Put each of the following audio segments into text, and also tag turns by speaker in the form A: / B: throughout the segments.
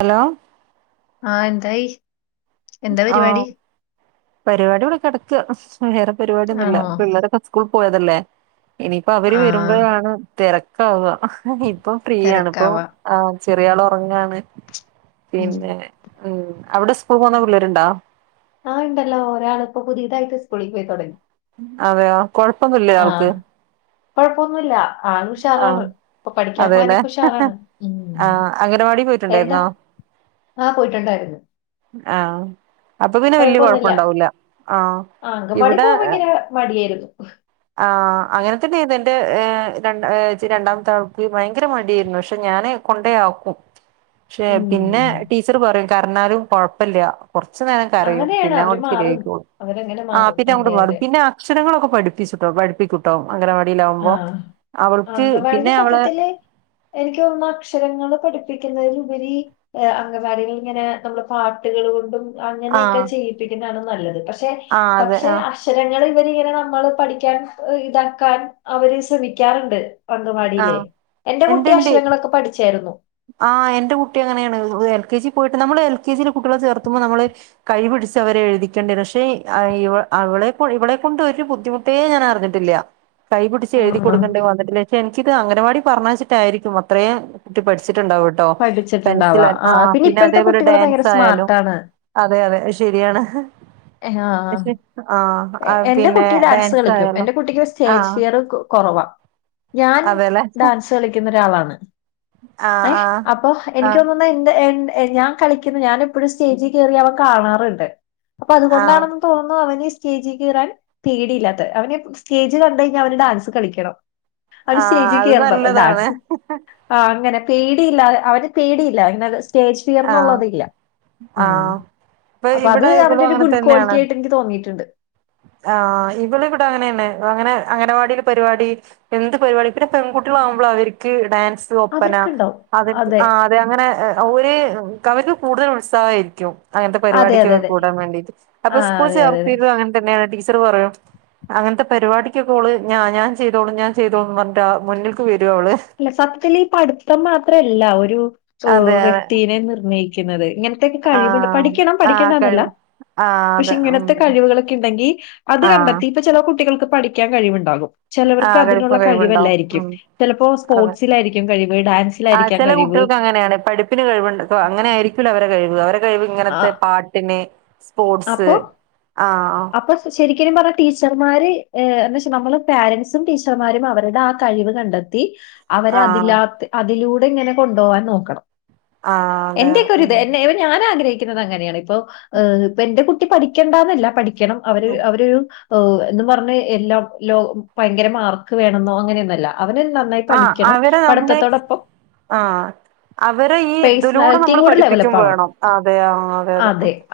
A: Hello
B: ആ എന്തായി എന്താ
A: ആഹ്
B: പരിപാടി
A: പരിപാടി ഇവിടെ കെടക്കുകാ വേറെ
B: ആണോ
A: പരിപാടിയൊന്നുല്ലാ പിള്ളേരൊക്കെ സ്കൂള് പോയതല്ലേ ഇനിയിപ്പോ അവര്
B: ആ
A: വരുമ്പഴാണ് തെരക്കാവുവാ ഇപ്പൊ ഫ്രീയാണ് ഇപ്പൊ
B: തിരക്കാവാ
A: ആം ചെറിയാള് ഒറങ്ങാണ്
B: ഉം.
A: പിന്നെ ഉം അവിടെ സ്കൂള് പോണ പിള്ളേരൊണ്ടോ
B: ആ ഉണ്ടല്ലോ ഒരാളിപ്പൊ പുതിയതായിട്ട് സ്കൂളി പോയി തൊടങ്ങി.
A: അതെയോ കൊഴപ്പൊന്നുല്ലേ ആൾക്ക്
B: കൊഴപ്പൊന്നുല്ലാ ആള്
A: ആഹ്
B: ഉഷാറാണ് ഇപ്പൊ പഠിക്കാൻ
A: അതെല്ലെ
B: പോയാനൊക്കെ ഉഷാറാണ് ഉം
A: ആഹ് അംഗനവാടി പോയി
B: എന്താ ആ പോയിട്ടൊണ്ടായിരുന്നു.
A: ആ അപ്പൊ പിന്നെ വല്യ
B: കുഴപ്പമൊന്നുമില്ല
A: കൊഴപ്പൊണ്ടാവൂല ആ
B: അംഗൻവാടി
A: ഇവിടെ
B: പോകാൻ ഭയങ്കര മടിയായിരുന്നു.
A: ആഹ് അങ്ങനെത്തന്നേന്നു എന്റേ ഏ രണ്ടാ ഏച്ചി രണ്ടാമത്തവക്ക് ഭയങ്കര മടിയേരുന്നു പക്ഷെ ഞാന്. കൊണ്ടെയാക്കും. പക്ഷേ പിന്നെ
B: ഉം.
A: ടീച്ചറുപറയും കരഞ്ഞാലും കൊഴപ്പല്ലാ. കൊറച്ചുനേരം കരയും
B: അങ്ങനെയാണ്
A: പിന്നെ
B: അവര്
A: അങ്ങോട്ട്
B: മാറും
A: ശെരിയായിക്കോളും
B: അവരങ്ങനെ
A: ആ
B: മാറും
A: പിന്നെയങ്ങോട്ടു
B: അതെ
A: മാറും
B: അതെ
A: പിന്നെ അ അക്ഷരങ്ങളൊക്കെ പഠിപ്പിച്ചുട്ടോ പഠിപ്പിക്കുട്ടോ
B: ആ
A: അംഗനവാടിയിലാകുമ്പോ അവൾക്ക് പിന്നെ അവള്
B: എനിക്കൊന്നു അക്ഷരങ്ങള് പഠിപ്പിക്കുന്നതിലുപരി എ അംഗവാടിലിങ്ങനെ നമ്മള് പാട്ടുകളു കൊണ്ടും. അങ്ങനെയൊക്കെ
A: ആഹ്
B: ചെയ്യിപ്പിക്കുന്നതാണ് നല്ലത് പക്ഷെ
A: ആഹ് അതെ
B: പക്ഷെ.
A: ആഹ്
B: അക്ഷരങ്ങള് ഇവര് ഇങ്ങനെ നമ്മള് പഠിക്കാൻ ഇതാക്കാൻ അവര് ശ്രമിക്കാറുണ്ട്. അംഗൻവാടിയില്
A: ആഹ്
B: എന്റെ
A: ഇണ്ട്
B: കുട്ടി
A: ഇണ്ട്
B: അക്ഷരങ്ങളൊക്കെ പഠിച്ചായിരുന്നു.
A: ആഹ് എന്റെ കുട്ടി അങ്ങനെയാണ് എൽ കെ ജി പോയിട്ട് നമ്മള് എൽ കെ ജി ലെ കുട്ടികളെ ചേർത്തുമ്പോ നമ്മള്. കൈ പിടിച്ച് അവരെ എഴുതിക്കേണ്ടി വരും, പക്ഷെ ആഹ് ഇവൾ അവളെ കൊ ഇവളെ കൊണ്ട് ഒരു ബുദ്ധിമു ട്ടെ ഞാൻ അറിഞ്ഞിട്ടില്ല, കൈപിടിച്ച് എഴുതി
B: ആ,
A: കൊടുക്കേണ്ടി വന്നിട്ടില്ല. എനിക്കിത് അംഗനവാടി പറഞ്ഞയച്ചിട്ട് ആയിരിക്കും അത്രയും കുട്ടി പഠിച്ചിട്ടുണ്ടാവും. ട്ടോ
B: പഠിച്ചിട്ടുണ്ടാവാ
A: പെൻസില്
B: ആ,
A: ആഹ് പിന്നെ
B: ഇപ്പോഴത്തെ
A: അതേപോലെ
B: കുട്ടികൾ ഭയങ്കര
A: ഡാൻസ് ആയാലും.
B: സ്മാർട്ടാണ്
A: അതെ അതെ അത് ശരിയാണ്.
B: ഏഹ് ആഹ്
A: പക്ഷെ ആഹ്
B: എ എന്റെ
A: പിന്നെ
B: കുട്ടി ഡാൻസ് കളിക്കും,
A: ആയാലോ
B: എന്റെ കുട്ടിക്ക് ഒരു സ്റ്റേജ്
A: ആഹ്
B: ഫിയർ കൊ കൊറവാ. ഞാൻ
A: അതെല്ലേ
B: ഡാൻസ് കളിക്കുന്ന ഒരാളാണ്,
A: ആഹ്
B: ഏഹ്
A: ആഹ്
B: അപ്പൊ എനിക്ക്
A: ആഹ്
B: തോന്നു ന്നേ എന്റെ എന്റെ ഞാൻ കളിക്കുന്നു ഞാനിപ്പോഴും സ്റ്റേജിൽ കേറി അവൻ കാണാറുണ്ട്. അപ്പൊ
A: ആഹ്
B: അതുകൊണ്ടാണെന്ന് തോന്നുന്നു അവന്. സ്റ്റേജിൽ കേറാൻ പേടില്ലാത്തെ അവന് സ്റ്റേജ് കണ്ടുകഴിഞ്ഞാൽ അവന് ഡാൻസ് കളിക്കണം. അവന്
A: ആഹ്
B: സ്റ്റേജിൽ
A: അത്
B: കേറണം
A: നല്ലതാണ്
B: ഡാൻസും. ആഹ് അങ്ങനെ പേടിയില്ലാതെ അവന് പേടിയില്ല അതിന്. സ്റ്റേജ് ഫിയർ
A: ആഹ്
B: എന്നുള്ളതില്ല, ഉം
A: ആഹ് ഇപ്പൊ
B: അപ്പോ അത്
A: ഇവിടെ
B: അവന്റെ
A: ഇവളും
B: ഒരു
A: അങ്ങനെ
B: ഗുഡ്
A: തന്നെയാണ്
B: ക്വാളിറ്റി ആയിട്ട് എനിക്ക്. തോന്നിയിട്ടുണ്ട്.
A: ആഹ് ഇവള് ഇവിടെ അങ്ങനെയാണ് അങ്ങനെ അംഗനവാടില് പരിപാടി. എന്ത് പരിപാടി പിന്നെ പെൺകുട്ടികൾ ആവുമ്പോഴേ അവരെക്ക് ഡാൻസും ഒപ്പന അത് എനിക്ക് ആഹ്. അതെ അങ്ങനെ ഓര് കഴിവ് കൂടുതൽ ഉത്സാഹമായിരിക്കും. അങ്ങനത്തെ
B: അതെ അതെ
A: പരിപാടിക്കൊക്കെ
B: അതെ
A: കൂടാൻ വേണ്ടിയിട്ട്
B: ആ
A: അപ്പൊ സ്കൂളിൽ
B: അതെ അതെ അതെ
A: ചേർത്തിരുന്നോ അങ്ങനെ തന്നെയാണ് ടീച്ചറ് പറയും. അങ്ങനത്തെ പരിപാടിക്കൊക്കെ ഓള് ഞാ ഞാൻ ചെയ്തോളും ഞാൻ ചെയ്തോളും പറഞ്ഞിട്ട് ആഹ് മുന്നിൽ. ക്ക് വരും അവള്.
B: അല്ല സത്യത്തിൽ ഈ പഠിത്തം മാത്രമല്ല ഒരു
A: അതെ
B: ഓഹ്
A: അതെ
B: വ്യക്തിനെ നിർണ്ണയി ക്കുന്നത് ഇങ്ങനത്തെ ഒക്കെ കഴിവുണ്ട്
A: ആഹ് അതെ
B: പഠിക്കണം
A: ആഹ്
B: പഠിക്കേണ്ടന്നല്ല.
A: കഴിവ് ആഹ്
B: പക്ഷെ
A: അതെ ഉം
B: ഇങ്ങനത്തെ കഴിവുകളൊക്കെ ഇണ്ടെങ്കിൽ അത്
A: ആഹ്
B: കണ്ടെത്തി. ഇപ്പൊ ചെല കുട്ടികൾക്ക് പഠിക്കാൻ കഴിവുണ്ടാകും, ചെലവർക്ക്
A: ആഹ്
B: അതിനുള്ള
A: കളിപ്പും കഴിവുണ്ടാവും
B: കഴിവല്ലായിരിക്കും
A: ഉം
B: ചെലപ്പോ.
A: അതെ
B: സ്പോർട്സിലായിരിക്കും കഴിവ്
A: ആ
B: ഡാൻസിലായിരിക്കാം
A: ചില
B: കഴിവ്.
A: കുട്ടികൾക്ക് അങ്ങനെയാണ് പഠിപ്പിന് കഴിവുണ്ട് ഇപ്പൊ അങ്ങനായിരിക്കൂല അവരെ കഴിവ്, അവരെ കഴിവ്
B: ആ
A: ഇങ്ങനത്തെ പാട്ടിന്. സ്പോർസ്
B: അപ്പൊ
A: ആഹ്.
B: അപ്പൊ ശരിക്കിനും പറഞ്ഞാൽ ടീച്ചർമാര് ഏഹ് എന്താവെച്ചാൽ നമ്മള് പോരന്റ്സും ടീച്ചർമാരും അവരുടെ ആഹ് കഴിവ് കണ്ടെ ത്തി അവരെ
A: ആഹ്
B: അതില്ലാത് അതിലൂടെ ഇങ്ങനെ കൊണ്ടുപോവാൻ നോക്കണം.
A: ആഹ് അതെ
B: എന്റെ ഒക്കെ ഒരു
A: അതെ
B: ഇത് എന്നെ. ഞാൻ ആഗ്രഹിക്കുന്നത് അങ്ങനെയാണ്, ഇപ്പൊ ഏഹ് ഇപ്പൊ എന്റെ കുട്ടി പഠിക്കേണ്ട എന്നല്ല പഠിക്കണം. അവര്
A: ഉം
B: അവരൊരു ഓഹ് എന്നു പറഞ്ഞ് എല്ലാം ലോ ഭയങ്കര മാർക്ക് വേണെന്നോ അങ്ങനെയൊന്നല്ല. അവന് നന്നായി
A: ആഹ്
B: പഠിക്കണം
A: അവരെ നമ്മള്
B: പഠിത്തത്തോടൊപ്പം.
A: ആഹ് അവരെ ഈ ഇതിലൂടെ
B: പേഴ്സണാലിറ്റിയും
A: നമ്മള്
B: കൂടെ
A: പഠിപ്പിക്കു
B: ഡെവലപ്പ് ആവണം.
A: വേണം അതെയാം അതെ അതെ.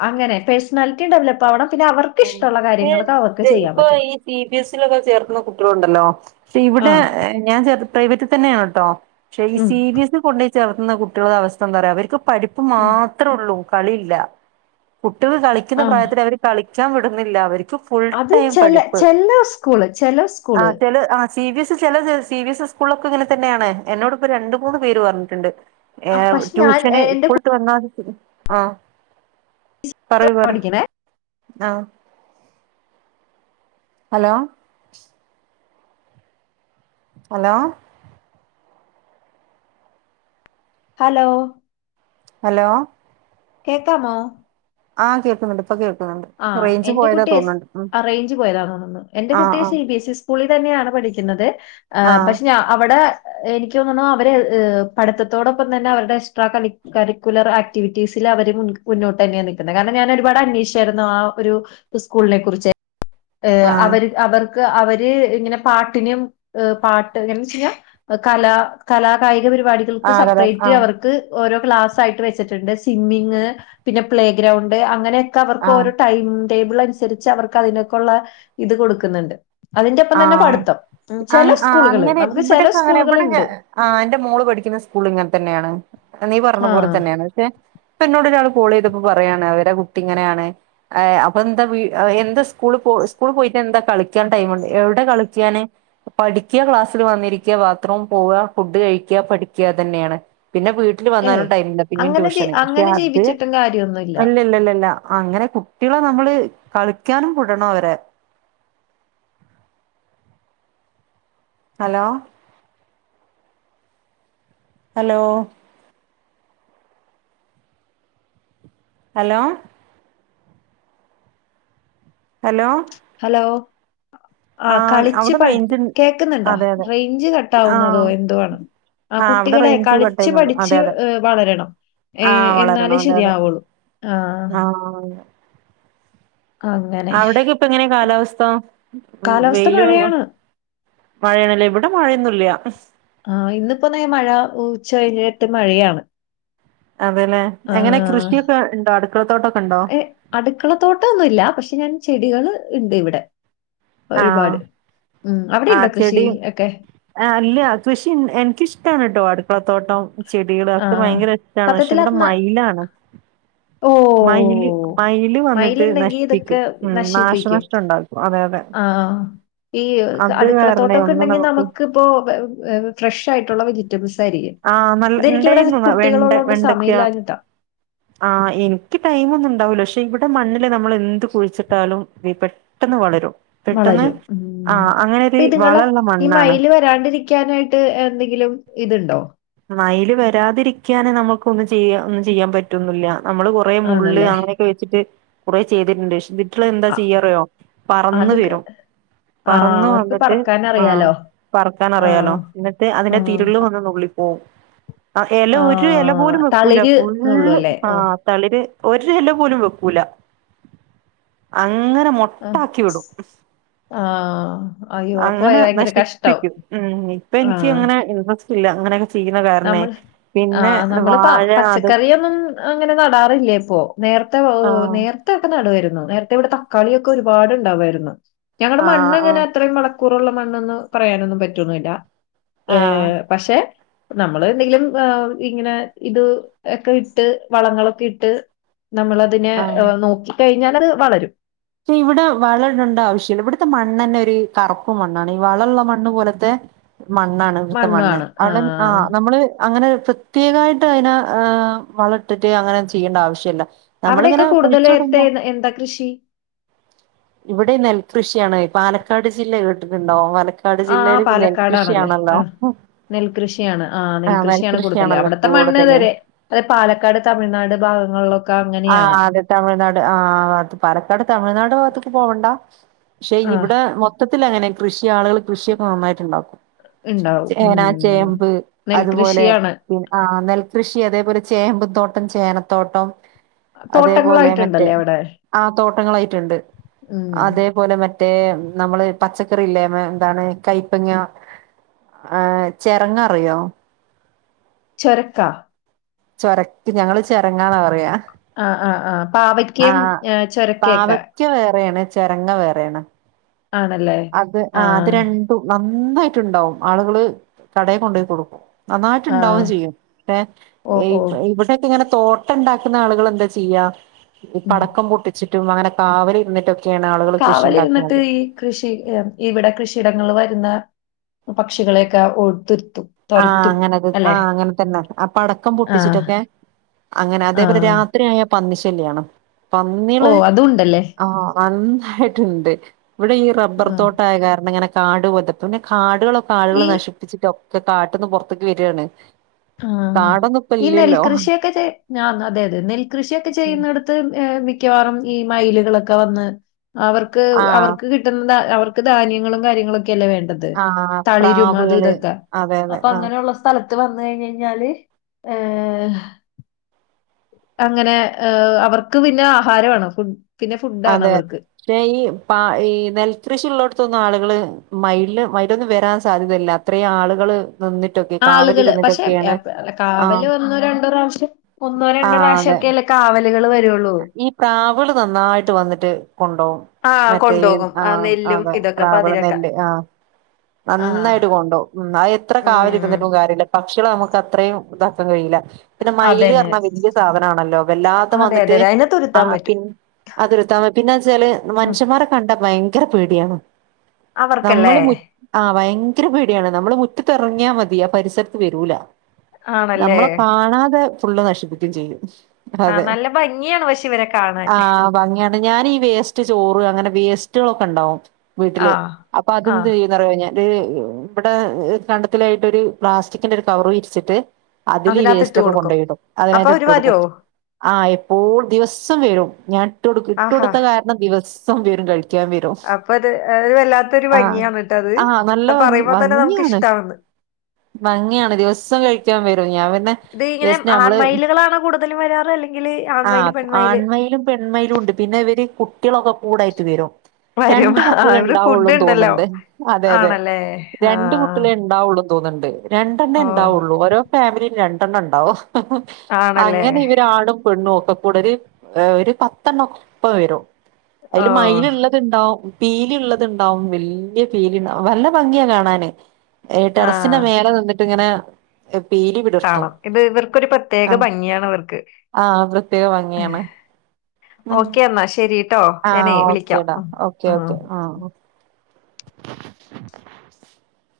B: അങ്ങനെ പേഴ്സണാലിറ്റി ഡെവലപ്പ് ആവണം പിന്നെ അവർക്ക് ഇഷ്ട്ടുള്ള കാര്യങ്ങള് അവർക്ക്.
A: ദേ
B: ചെയ്യാൻ
A: ഇപ്പൊ
B: പറ്റണം.
A: ഈ സി ബി എസ് ഇ ലൊക്കെ ചേർക്കുന്ന കുട്ടികളുണ്ടല്ലോ, പക്ഷെ
B: ആ.
A: ഇവിടെ. ഞാൻ ചേർത്ത് പ്രൈവറ്റിൽ തന്നെയാണ് ട്ടോ, പക്ഷെ ഈ
B: ഉം.
A: സി ബി എസ് ഇ കൊണ്ടേയ്. ചേർത്തുന്ന കുട്ടിയോള് അവസ്ഥ എന്തറിയോ, അവർക്ക് പഠിപ്പ് മാ
B: ഉം.
A: ത്രയുള്ളൂ കളിയില്ല കുട്ടികൾ കളിക്കുന്ന
B: ആ.
A: പ്രായത്തില് അവര് കളിച്ചാന് വിടുന്നില്ല അവരെ. ഫുൾ
B: അത്
A: ടൈം
B: ചെല
A: പഠിപ്പ്.
B: ചെല സ്കൂള് ചെല സ്കൂള്.
A: ആഹ് ച്ചല് ആഹ് സി ബി എസ് ചെല സി ബിസ്സ് സ്കൂളൊക്കെ ഇങ്ങനെ തന്നെയാണ്. എന്നോട് പ്പ രണ്ടു മൂന്ന് പേര് പറഞ്ഞിട്ടുണ്ട്.
B: ആ
A: ഏഹ്
B: പക്ഷെ ഞാൻ
A: ട്യൂഷന്
B: എ- എന്റെ
A: സ്കൂൾട്ട് വന്നാ ആഹ്
B: കുട്ടി
A: പറയൂ പറ.
B: പഠിക്കണേ.
A: ആഹ് ഹലോ? ഹലോ.
B: ഹലോ
A: ഹലോ
B: കേക്കാമോ?
A: ആഹ് കേക്കുന്നുണ്ട്. പ്പം കേക്കുന്നുണ്ട്.
B: ആഹ് എന്റെ കുട്ടി ആഹ് റേഞ്ച് പോയതോന്നുണ്ട്. എന്റെ
A: ആഹ്
B: കുട്ടി സി
A: ആഹ്
B: ബി എസ് ഇ സ്കൂളിൽ തന്നെയാണ് പഠിക്കുന്നത്. ഏഹ്
A: ആഹ്
B: പഷേ ഞാ അവടെ എനിയ്ക്കോന്നുണു അവരെ പഠിത്ത ത്തോടൊപ്പം തന്നെ അവരുടെ എക്സ്ട്രാ കരി കരിക്കുലർ ആക് ആക്ടിവിറ്റീസിൽ അവര് മുന്നൊട്ട ന്നെയ നിക്ക്‌ണെ. കാരണം ഞാൻ ഒരുപാട് അന്വേഷി ചേരുന്ന ആഹ് ഒരു സ്കൂൾനെ കുറിച്ച് ഏഹ്
A: ആഹ്
B: അവർ അവർ ക്ക് അവര് ഇങ്ങനെ പാട്ടിനും ഏഹ് പാട്ട്. എന്നചിയ കലാ കലാകായിക പരിപാടികൾക്ക്
A: ആഹ് കല
B: സെപ്പറേറ്റ്
A: ആഹ്
B: അവർ ക്ക് ഓരോ ക്ലാസായിട്ട് വെച്ചിട്ടുണ്ട്. സിമ്മിംങ്ങ് പിന്നെ പ്ലേ ഗ്രൗണ്ട് അങ്ങനെ ക്കവർക്ക്
A: ആഹ്
B: ഓരോ ടൈം ടേബിളനുസരിച്ച് അവർക്ക് അയിനൊക്കുള്ള ഇത് കൊടുക്കുന്നുണ്ട്. അതിന്റെ പ്പം തന്നെ
A: ആഹ്
B: പഠിത്തം. ചെല
A: ആഹ് ആഹ്
B: സ്കൂളുകള്
A: അങ്ങനെ
B: നമുക്ക് ചെല
A: ഇവിടെക്കെ അങ്ങനെ
B: സ്കൂളുകള്
A: ഇവിടെ ഞ
B: ണ്ട്.
A: ആഹ് ന്റെ മോള് പഠിക്കുന്ന സ്കൂൾ ഇങ്ങനെ തന്നെയാണ്. നീ പറഞ്ഞ പോലെ
B: ആഹ്
A: തന്നെയാണ്. ഏഹ് പ്പന്നോട് ഒരാള് കോളെയ്തപ്പോ പറയാണ് അവരുടെ കുട്ടി ഇങ്ങനെയാണ്. ഏഹ് അപ്പൊന്താ എന്താ സ്കൂള് സ്കൂള് പോയിട്ട് എന്താ കളിക്കാൻ ടൈമ് എവിടെ കളിക്കാന്. പഠിയ്ക്യ, ക്ലാസ്സിൽ വന്നിരിയ്ക്യ, ബാത്റൂം പോവ, ഫുഡ് കഴിയ്ക്യ, പഠിയ്ക്യ അതെന്നാണ്. പിന്നെ വീട്ടില് വന്നാലും
B: ഏഹ്
A: ടൈമില്ല. പിന്നിം
B: അങ്ങനെ
A: ട്യൂഷന്. ക്ഷെ
B: അങ്ങനെ
A: അത്
B: ജീവിച്ചിട്ടും കാര്യൊന്നുല്ല
A: അല്ലല്ലല്ല. അങ്ങനെ കുട്ട്യളെ നമ്മള് കളിക്കാനും വിടണം ഓരെ. Hello hello hello hello
B: hello
A: ആ
B: ആഹ് കളിച്ചു
A: അവിടെ
B: പ
A: റേഞ്ച്
B: കേക്കുന്നുണ്ടോ?
A: അതെ അതെ
B: റേഞ്ച്
A: ആ
B: കട്ടാവുന്നതോ. എന്തോ ആണ്. ആഹ്
A: ആ അവിടെ
B: കുട്ടികളെ
A: റേഞ്ച് കട്ട്
B: കളിച്ച്
A: ചെയ്യുന്നുണ്ട് അതെ
B: പഠിച്ച്
A: അതെ
B: വളരണം.
A: ആ
B: ഏഹ്
A: വളരണം
B: എന്നാലേ
A: അതെ അതെ
B: ശരിയാവുള്ളൂ. ആഹ്
A: ആ
B: അങ്ങനെ
A: അവിടൊക്കെ പ്പങ്ങനെ കാലാവസ്ഥ.
B: കാലാവസ്ഥ
A: വെയിലു
B: മഴയാണ്
A: മഴയാണ്ലേ. ഇവിടെ മഴയൊന്നുല്ല.
B: ആഹ് ഇന്നിപ്പന്നേ മഴ ഉച്ച കഴിഞ്ഞിട്ട് മഴയാണ്.
A: അതെലെ. എങ്ങനെ
B: ആഹ്
A: കൃഷിയൊക്കെ ണ്ടോ? അടുക്കളത്തോട്ടൊക്കെണ്ടോ?
B: അടുക്കള തോട്ടന്നുല്ല. പക്ഷെ ഞാൻ ചെടികള് ഉണ്ട് ഇവിടെ.
A: ആ
B: ഒരുപാട്. ഉം അവിടെ ഉണ്ടോ കൃഷി ഒക്കെ.
A: ആഹ് ല്യ. കൃഷി എനിക്കിഷ്ട്ടാണ് ട്ടോ അടുക്കളത്തോട്ടം. ചെടികള് ഒക്കെ
B: ആഹ്
A: ഭയങ്കര ഇഷ്ടാണ്. പക്ഷെ ഇവിടെ മയിലാണ്.
B: ഓഹ്
A: മയില്
B: ഓഹ്
A: മയില് വന്നിട്ട്
B: മയില്ണ്ടെങ്കി ഇതൊക്കെ
A: നശിപ്പിക്കും ഉം
B: നശിപ്പിക്കും
A: നാശനഷ്ടം ഉണ്ടാക്കും അതെ അതെ
B: ആഹ് ഈ
A: അത് കാരണേ ഒന്നും
B: അടുക്കളത്തോട്ടക്കൊണ്ടെങ്കി
A: നമുക്ക്
B: നമുക്ക്പ്പോ ഫ്രഷ് ആയിട്ടുള്ള വെജി സംസാരിക്കും
A: ആ നല്ല
B: ഇതെനിക്കിവിടെ
A: ഉണ്ടായിരുന്നു ന-
B: കുട്ടികളുള്ളോണ്ട് സമയല്ലാഞ്ഞിട്ടാ
A: ആഹ് എനിക്ക് ടൈം ഒന്നും ഉണ്ടാവൂല പക്ഷെ ഇവിടെ മണ്ണില് നമ്മള് എന്ത് കുഴിച്ചിട്ടാലും പെ ട്ടെന്ന് വളരും പെട്ടെന്ന്
B: വളരും
A: ആ
B: ഉം
A: അങ്ങനൊരു
B: ഇപ്പ ഇതിങ്ങളെ
A: വളള്ള
B: ഈ
A: മണ്ണാണ്
B: മയില് വരാണ്ടിരി ക്കാനായിട്ട് എന്തെങ്കിലും ഇതുണ്ടോ
A: മയില് വരാതിരിക്കാനെ നമുക്ക് ഒന്നും ചെയ്യ ഒന്നും ചെയ്യാൻ പറ്റൊന്നില്ല നമ്മള് കൊറേ മുള്ള്
B: ആണല്ലേ
A: അങ്ങനെ പേട്ച്ചിട്ട് കുറേ ചെയ്തിട്ടുണ്ട് എന്നിട്ട് എന്താ
B: അ-
A: ചെയ്യാറോ പറന്ന്
B: അത് ക-
A: വരും
B: ആ
A: പറന്നു
B: അവർക്ക്
A: വന്നിട്ട്
B: പറക്കാൻ
A: ആഹ്
B: അറിയാലോ
A: പറക്കാൻ
B: ആ
A: അറിയാലോ എന്നിട്ട്
B: ആ
A: അതിന്റെ തിരുള്ള് വന്ന് നുള്ളി ഓഹ് ആ ഇല ഒരു ഇല പോലും വെക്കൂല
B: തളിര് എന്നുള്ളു
A: ഫുള്ള്
B: അല്ലേ ഓ
A: ആഹ് തളിര് ഒരു ഇല പോലും വെക്കൂല അങ്ങനെ മൊ
B: അഹ് ആഹ്
A: അങ്ങനെ നശിപ്പിക്കും ഉം ഇപ്പൊ
B: ആ
A: എനിക്ക് അങ്ങനെ ഇൻട്രസ്റ്റ് ഇല്ല അങ്ങനെ ചെയ്യുന്ന കാരണേ
B: നമ്മൾ
A: പിന്നെ
B: ആഹ് നമ്മള് പ
A: വാഴ അത്
B: പച്ചക്കറിയൊന്നും അങ്ങനെ നടാറില്ലേ ഇപ്പോൊനേരത്തെ
A: ആഹ്
B: നേ തൊക്കെ നടുവായിരുന്നു നേരത്തെ ഇവിടെ തക്കാളിയൊക്കെ ഒരുപാട് ഉണ്ടാവായിരുന്നു ഞങ്ങളുടെ മണ്ണ്
A: ആഹ് ആഹ്
B: അങ്ങനെ അത്രയും വള ക്കൂറുള്ള മണ്ണന്ന് പറയാനൊന്നും പറ്റന്നില്ല
A: ആഹ്
B: ഏഹ് പക്ഷെ നമ്മള് എന്തെങ്കിലും ഇങ്ങനെ ഇത് ഒക്കെ ഇട്ട് വളങ്ങളൊക്കെ ഇട്ട് നമ്മളതിനെ
A: ആഹ്
B: നോക്കിക്കഴിഞ്ഞാല് അത് വളരും
A: ഇവിടെ വളം ഇടേണ്ട ആവശ്യില്ല ഇവിടത്തെ മണ്ണന്നെ ഒരു കറുപ്പു മണ്ണാണ് ഈ വളള്ള മണ്ണ് പോലത്തെ മണ്ണാണ് ഇവട്ത്ത മണ്ണ് അവിടെ ആഹ് നമ്മള് അങ്ങനെ പ്രത്യേകായിട്ട് അയിനെ വളട്ടിട്ട് അങ്ങനെ ചെയ്യേണ്ട ആവശ്യല്ല
B: അവിടെക്കെ
A: നമ്മളിങ്ങനെ
B: കൂടുതല്ത്തെ
A: കുഴിച്ചിടുമ്പോ
B: എന്താ കൃഷി
A: ഇവിടെ നെൽകൃഷിയാണ് പാലക്കാട് ജില്ല കേട്ടിട്ടുണ്ടോ പാലക്കാട്
B: ആഹ്
A: ജില്ലയില്
B: പാലക്കാടാണല്ലേ
A: നെൽകൃഷിയാണല്ലോ
B: നെൽകൃഷിയാണ് ആ
A: ആഹ്
B: നെൽകൃഷിയാണ് കൂടുതല്
A: നെൽകൃഷിയാണല്ലോ
B: അവിടത്തെ മണ്ണ്
A: കൂടുതല്
B: തരെ അതെ പാലക്കാട് തമിഴ്നാട് ഭാഗങ്ങളിലൊ
A: ആഹ് അതെ തമിഴ്നാട് ആഹ് ആ ഭാത്ത്‌ പാലക്കാട് തമിഴ്നാട് ഭാഗത്ത്‌ക്ക് പോവണ്ടാ പക്ഷെ
B: ആ
A: ഇവിടെ മൊത്തത്തിൽ അങ്ങനെ കൃഷി ആളുകൾ കൃഷിയൊക്കെ നന്നായിട്ട് ഇണ്ടാക്കും
B: ഇണ്ടാവും
A: ചേനാ
B: ഉം
A: ചേമ്പ് അതുപോലെ
B: നെൽകൃഷിയാണ്
A: പിൻ ആ നെൽകൃഷി അതേപോലെ ചേമ്പും തോട്ടം ചേനത്തോട്ടം അതേപോലെ മറ്റേ
B: തോട്ടങ്ങളായിട്ടുണ്ടല്ലേ അവിടെ
A: ആ തോട്ടങ്ങളായിട്ടുണ്ട്
B: ഉം
A: അതേ പോലെ മറ്റേ നമ്മള് പച്ചക്കറി ഇല്ലേ എന്താണ് കയപ്പങ്ങ ആഹ് ചിറങ്ങറിയോ
B: ചൊരക്ക
A: ചൊരക്ക് ഞങ്ങള് ചിരങ്ങാന്നാ പറയാ
B: ആഹ് ആഹ് ആഹ് പാവക്കയും ചുരക്കയൊക്കെ
A: ക്ക വേറെയാണ് ചിരങ്ങ വേറേണ്
B: ആണല്ലേ
A: അത് ആ അത് രണ്ടും നന്നായിട്ട്ണ്ടാവും ആളുകള് കടേ കൊണ്ടോയി കൊടുക്കും
B: ആ
A: നന്നായിട്ട്ണ്ടാവും ചെയ്യും ഏഹ്
B: ഓ ഓ
A: ഇവിടെക്കെ ഇങ്ങനെ തോട്ട ഇണ്ടാക്കുന്ന ആളുകള് എന്താചെയ്യാ ഈ
B: ഉം
A: പടക്കം പൊട്ടിച്ചിട്ടും അങ്ങനെ കാവലിരുന്നിട്ടൊക്കെ ക്കെയാണ് ആളുകൾ കൃഷി
B: കാവലിരുന്നിട്ട്
A: ഉണ്ടാക്കുന്നത്
B: ഈ കൃഷി ഇവിടെ കൃഷിയിടങ്ങൾ വരുന്ന പക്ഷികളെയൊക്കെ ഓടിത്തിരുത്തും
A: ആഹ അങ്ങനെത് ആഹ് അങ്ങനെ തന്നെ ആ പടക്കം
B: ആ
A: പൊട്ടിച്ചിട്ടൊക്കെ അങ്ങനെ
B: ആ
A: അതേപോലെ രാത്രി ആയാ പന്നിശെല്ലിയാണ്
B: ഓ
A: പന്നീള്
B: അതും ഉണ്ടല്ലേ
A: ആ നന്നായിട്ടുണ്ട് ഇവിടെ ഈ റബ്ബർ
B: ആ
A: തോട്ടായ കാരണം ഇങ്ങനെ കാട് പൊതക്കും പിന്നെ കാടുകളൊ കാടുകള്
B: ഈ
A: നശിപ്പിച്ചിട്ട് ഒക്കെ കാട്ട്ന്ന് പുറത്തേക്ക് വരാണ്
B: ആഹ് ഈ നെൽകൃഷിയൊക്കെ ചെയ് ഞാ അതെ അതെ നെൽകൃഷിയൊക്കെ ചെയ്യുന്നെട മിക്കവാറും ഈ മയിലുകളൊക്കെ വന്ന് അവർക്ക്
A: ആഹ്
B: അവർക്ക് കി കിട്ടണ്ട അവർക്ക് ധാന്യങ്ങളും കാര്യങ്ങളൊക്കെയല്ലേ വേണ്ടത്
A: ആഹ്
B: തളിരും അത്
A: പ്രാവുകള്
B: ഇതൊക്കെ
A: അതെ അതെ
B: അപ്പൊ
A: ആഹ്
B: അങ്ങനെയുള്ള സ്ഥ സ്ഥലത്ത് വന്ന് കഴിഞ്ഞഴിഞ്ഞാല് ഏഹ് അങ്ങനെ ഏഹ് അവർക്ക് പിന്നെ ആഹാരവാണ് ഫു പിന്നെ ഫുഡാണ്
A: അതെ
B: അവർക്ക്
A: പക്ഷെ ഈ പ ഈ നെൽകൃഷി ഉള്ളടത്തൊന്നും ആളുകള് മയില് മയിലൊന്നും വരാൻ സാധ്യതയില്ലാ ഇത്രയും ആളുകള് വന്നി
B: ആളുകള് പക്ഷെ എപ് എപ് അല്ല കാവല്
A: ആഹ്
B: ഒന്നോ രണ്ടോ പ്രാവശ്യം ഒന്നോ രണ്ടോ
A: ആഹ്
B: പ്രാവശ്യം
A: അതെ
B: ഒക്കെല്ലേ കാവലുകള് വരൊള്ളൂ
A: ഈ പ്രാവ്ള് നന്നായിട്ട് വന്നിട്ട് കൊണ്ടോം
B: ആ
A: മറ്റേ ഈ
B: കൊണ്ടുപോകും ആ
A: ആഹ്
B: നെല്ലും
A: അതെ
B: ഇതൊക്കെ
A: പ്രാവ്ള്
B: പതിരൊക്കെ
A: നെല്ല് ആഹ്
B: ആ
A: നന്നായിട്ട് കൊണ്ടോം ഉം അത് എത്ര
B: ഉം
A: കാവലിരുന്നിട്ടും കാര്യല്ലാ പക്ഷികളെ നമുക്ക് അത്രയും ഇതാക്കാൻ കഴിയില്ലാ പിന്നെ മയില്
B: അതന്നെ
A: പറണാ വലിയ സാധനാണല്ലോ വെല്ലാത്ത
B: അതെ അതെ
A: വന്നിട്ട്
B: അതെ അതിനെ
A: ആ
B: തുരുത്താൻ
A: പി
B: പറ്റും
A: അതൊരുത്താ പിന്നെ വെച്ചാല്
B: ഉം
A: മനുഷ്യന്മാരെ കണ്ട ഭയങ്കര പേടിയാണ്
B: അവർക്കല്ലേ
A: നമ്മള് മു ആഹ ഭയങ്കര പെടിയാണ് നമ്മള് മുറ്റത്തെറങ്ങിയാൽ മതി ആ പരിസരത്ത് വരൂല
B: ആണല്ലേ
A: നമ്മളെ കാണാതെ ഫുള്ള് നശിപ്പിക്കയും ചെയ്യും
B: ആ
A: അതെ
B: നല്ല ഭംഗിയാണ് പക്ഷെ ഇവരെ കാണാൻ
A: ആഹ ഭംഗിയാണ് ഞാനീ വെസ് റ്റ് ചോറു അങ്ങനെ വെസ്റ്റുകൾ ഒക്കെ ഉണ്ടാവും വിട്ടില്
B: ആഹ്
A: അപ്പം
B: ആഹ്
A: അതെന്തെയും റ ഞാൻ ഇവിടെ കണ്ടത്തിലായിട്ട് ഒരു പ്ലാസ്റ്റിക്കിന്റെ ഒരു കവറ വിരിച്ചിട്ട് അതില് ഈ
B: അതിനകത്ത് ഇട്ട്
A: വേസ്റ്റ് ഒക്കെ
B: കൊടുക്കും
A: കൊണ്ടപോയിടും
B: അപ്പൊ
A: അതിനായിട്ട് ഇട്ട്
B: അവര്
A: കൊടുക്കും
B: വരുവോ
A: ആഹ് എപ്പോൾ ദിവസം വരും ഞാൻ ഇട്ട്ടു ഇട്ട്
B: ആഹാ
A: കൊടുത്ത കാരണം ദിവസം വരും കഴിക്കും
B: അപ്പൊ അത്ത് വല്ലാത്തൊരു ഭംഗിയാണ് ട്ടോ അത്
A: ആഹ നല്ല
B: അത്
A: ഭംഗി
B: പറയുമ്പോ തന്നെ നമുക്ക്
A: ഭംഗിയിയാണ്
B: ഇഷ്ടാവുന്ന്
A: ഭംഗിയാണ് ദിവസം കഴിക്കാൻ വരും ഞാൻ പിന്നെ
B: ഇത് ഇങ്ങനെ
A: ദിവസ് നമ്മള്
B: ആൺമയിലുകളാണോ കൂടുതലും വരാറ് അല്ലെങ്കിൽ
A: ആ
B: ആൺമയില് പെൺമയില്
A: ആൺമയിലും പെൺമയിലും ഉണ്ട് പിന്നെ ഇവര് കുട്ടികളൊക്കെ കൂടായിട്ട് വരും
B: വരും
A: രണ്ട്
B: ആ
A: കുട്ടികള
B: ഇവിടെ
A: ഉണ്ടാവുള്ളൂ
B: ഫുഡ് ഉണ്ടല്ലോ
A: തോന്നുന്നുണ്ട് അതെ അതെ
B: ആണല്ലേ
A: രണ്ട്
B: ആഹ്
A: കുട്ടികള ഉണ്ടാവുള്ളന്ന് തോന്നിണ്ട് രണ്ടെണ്ണം
B: ഓ
A: ഇണ്ടാവുള്ളൂ ഓരോ ഫാമിലി രണ്ടെണ്ണ ഉണ്ടാവോ
B: ആണല്ലേ
A: അങ്ങനെ ഇവരാ ആണും പെണ്ണും ഒക്കെ കുടൊര് ഒരു പത്തെണ്ണക്ക ഒപ്പം വരും
B: ഓ
A: അതില് മയില് ഉള്ളത്ണ്ടാവും പീലള്ളത്ണ്ടാവും വല്യ പീലീ വല്ല ഭംഗിയാ കാണാന് ടെറസിന്റെ
B: ആഹ്
A: മേലെ നിന്നിട്ടിങ്ങനെ പീലി വിടർ
B: കാണാം ഇത് ഇവർക്കൊരു പ്രത്യേക ഭംഗിയാണ് ഇവർക്ക്
A: ആഹ് പ്രത്യേക ഭംഗിയാണ് ഉം
B: ഓക്കെ എന്നാ ശരിട്ടോ
A: ആഹ്
B: ഞാനേ വിളിക്കാം
A: ഓക്കേടാ
B: ഉം
A: ഓക്കെ
B: ഉം
A: ഓക്കെ ആഹ് [inaudible]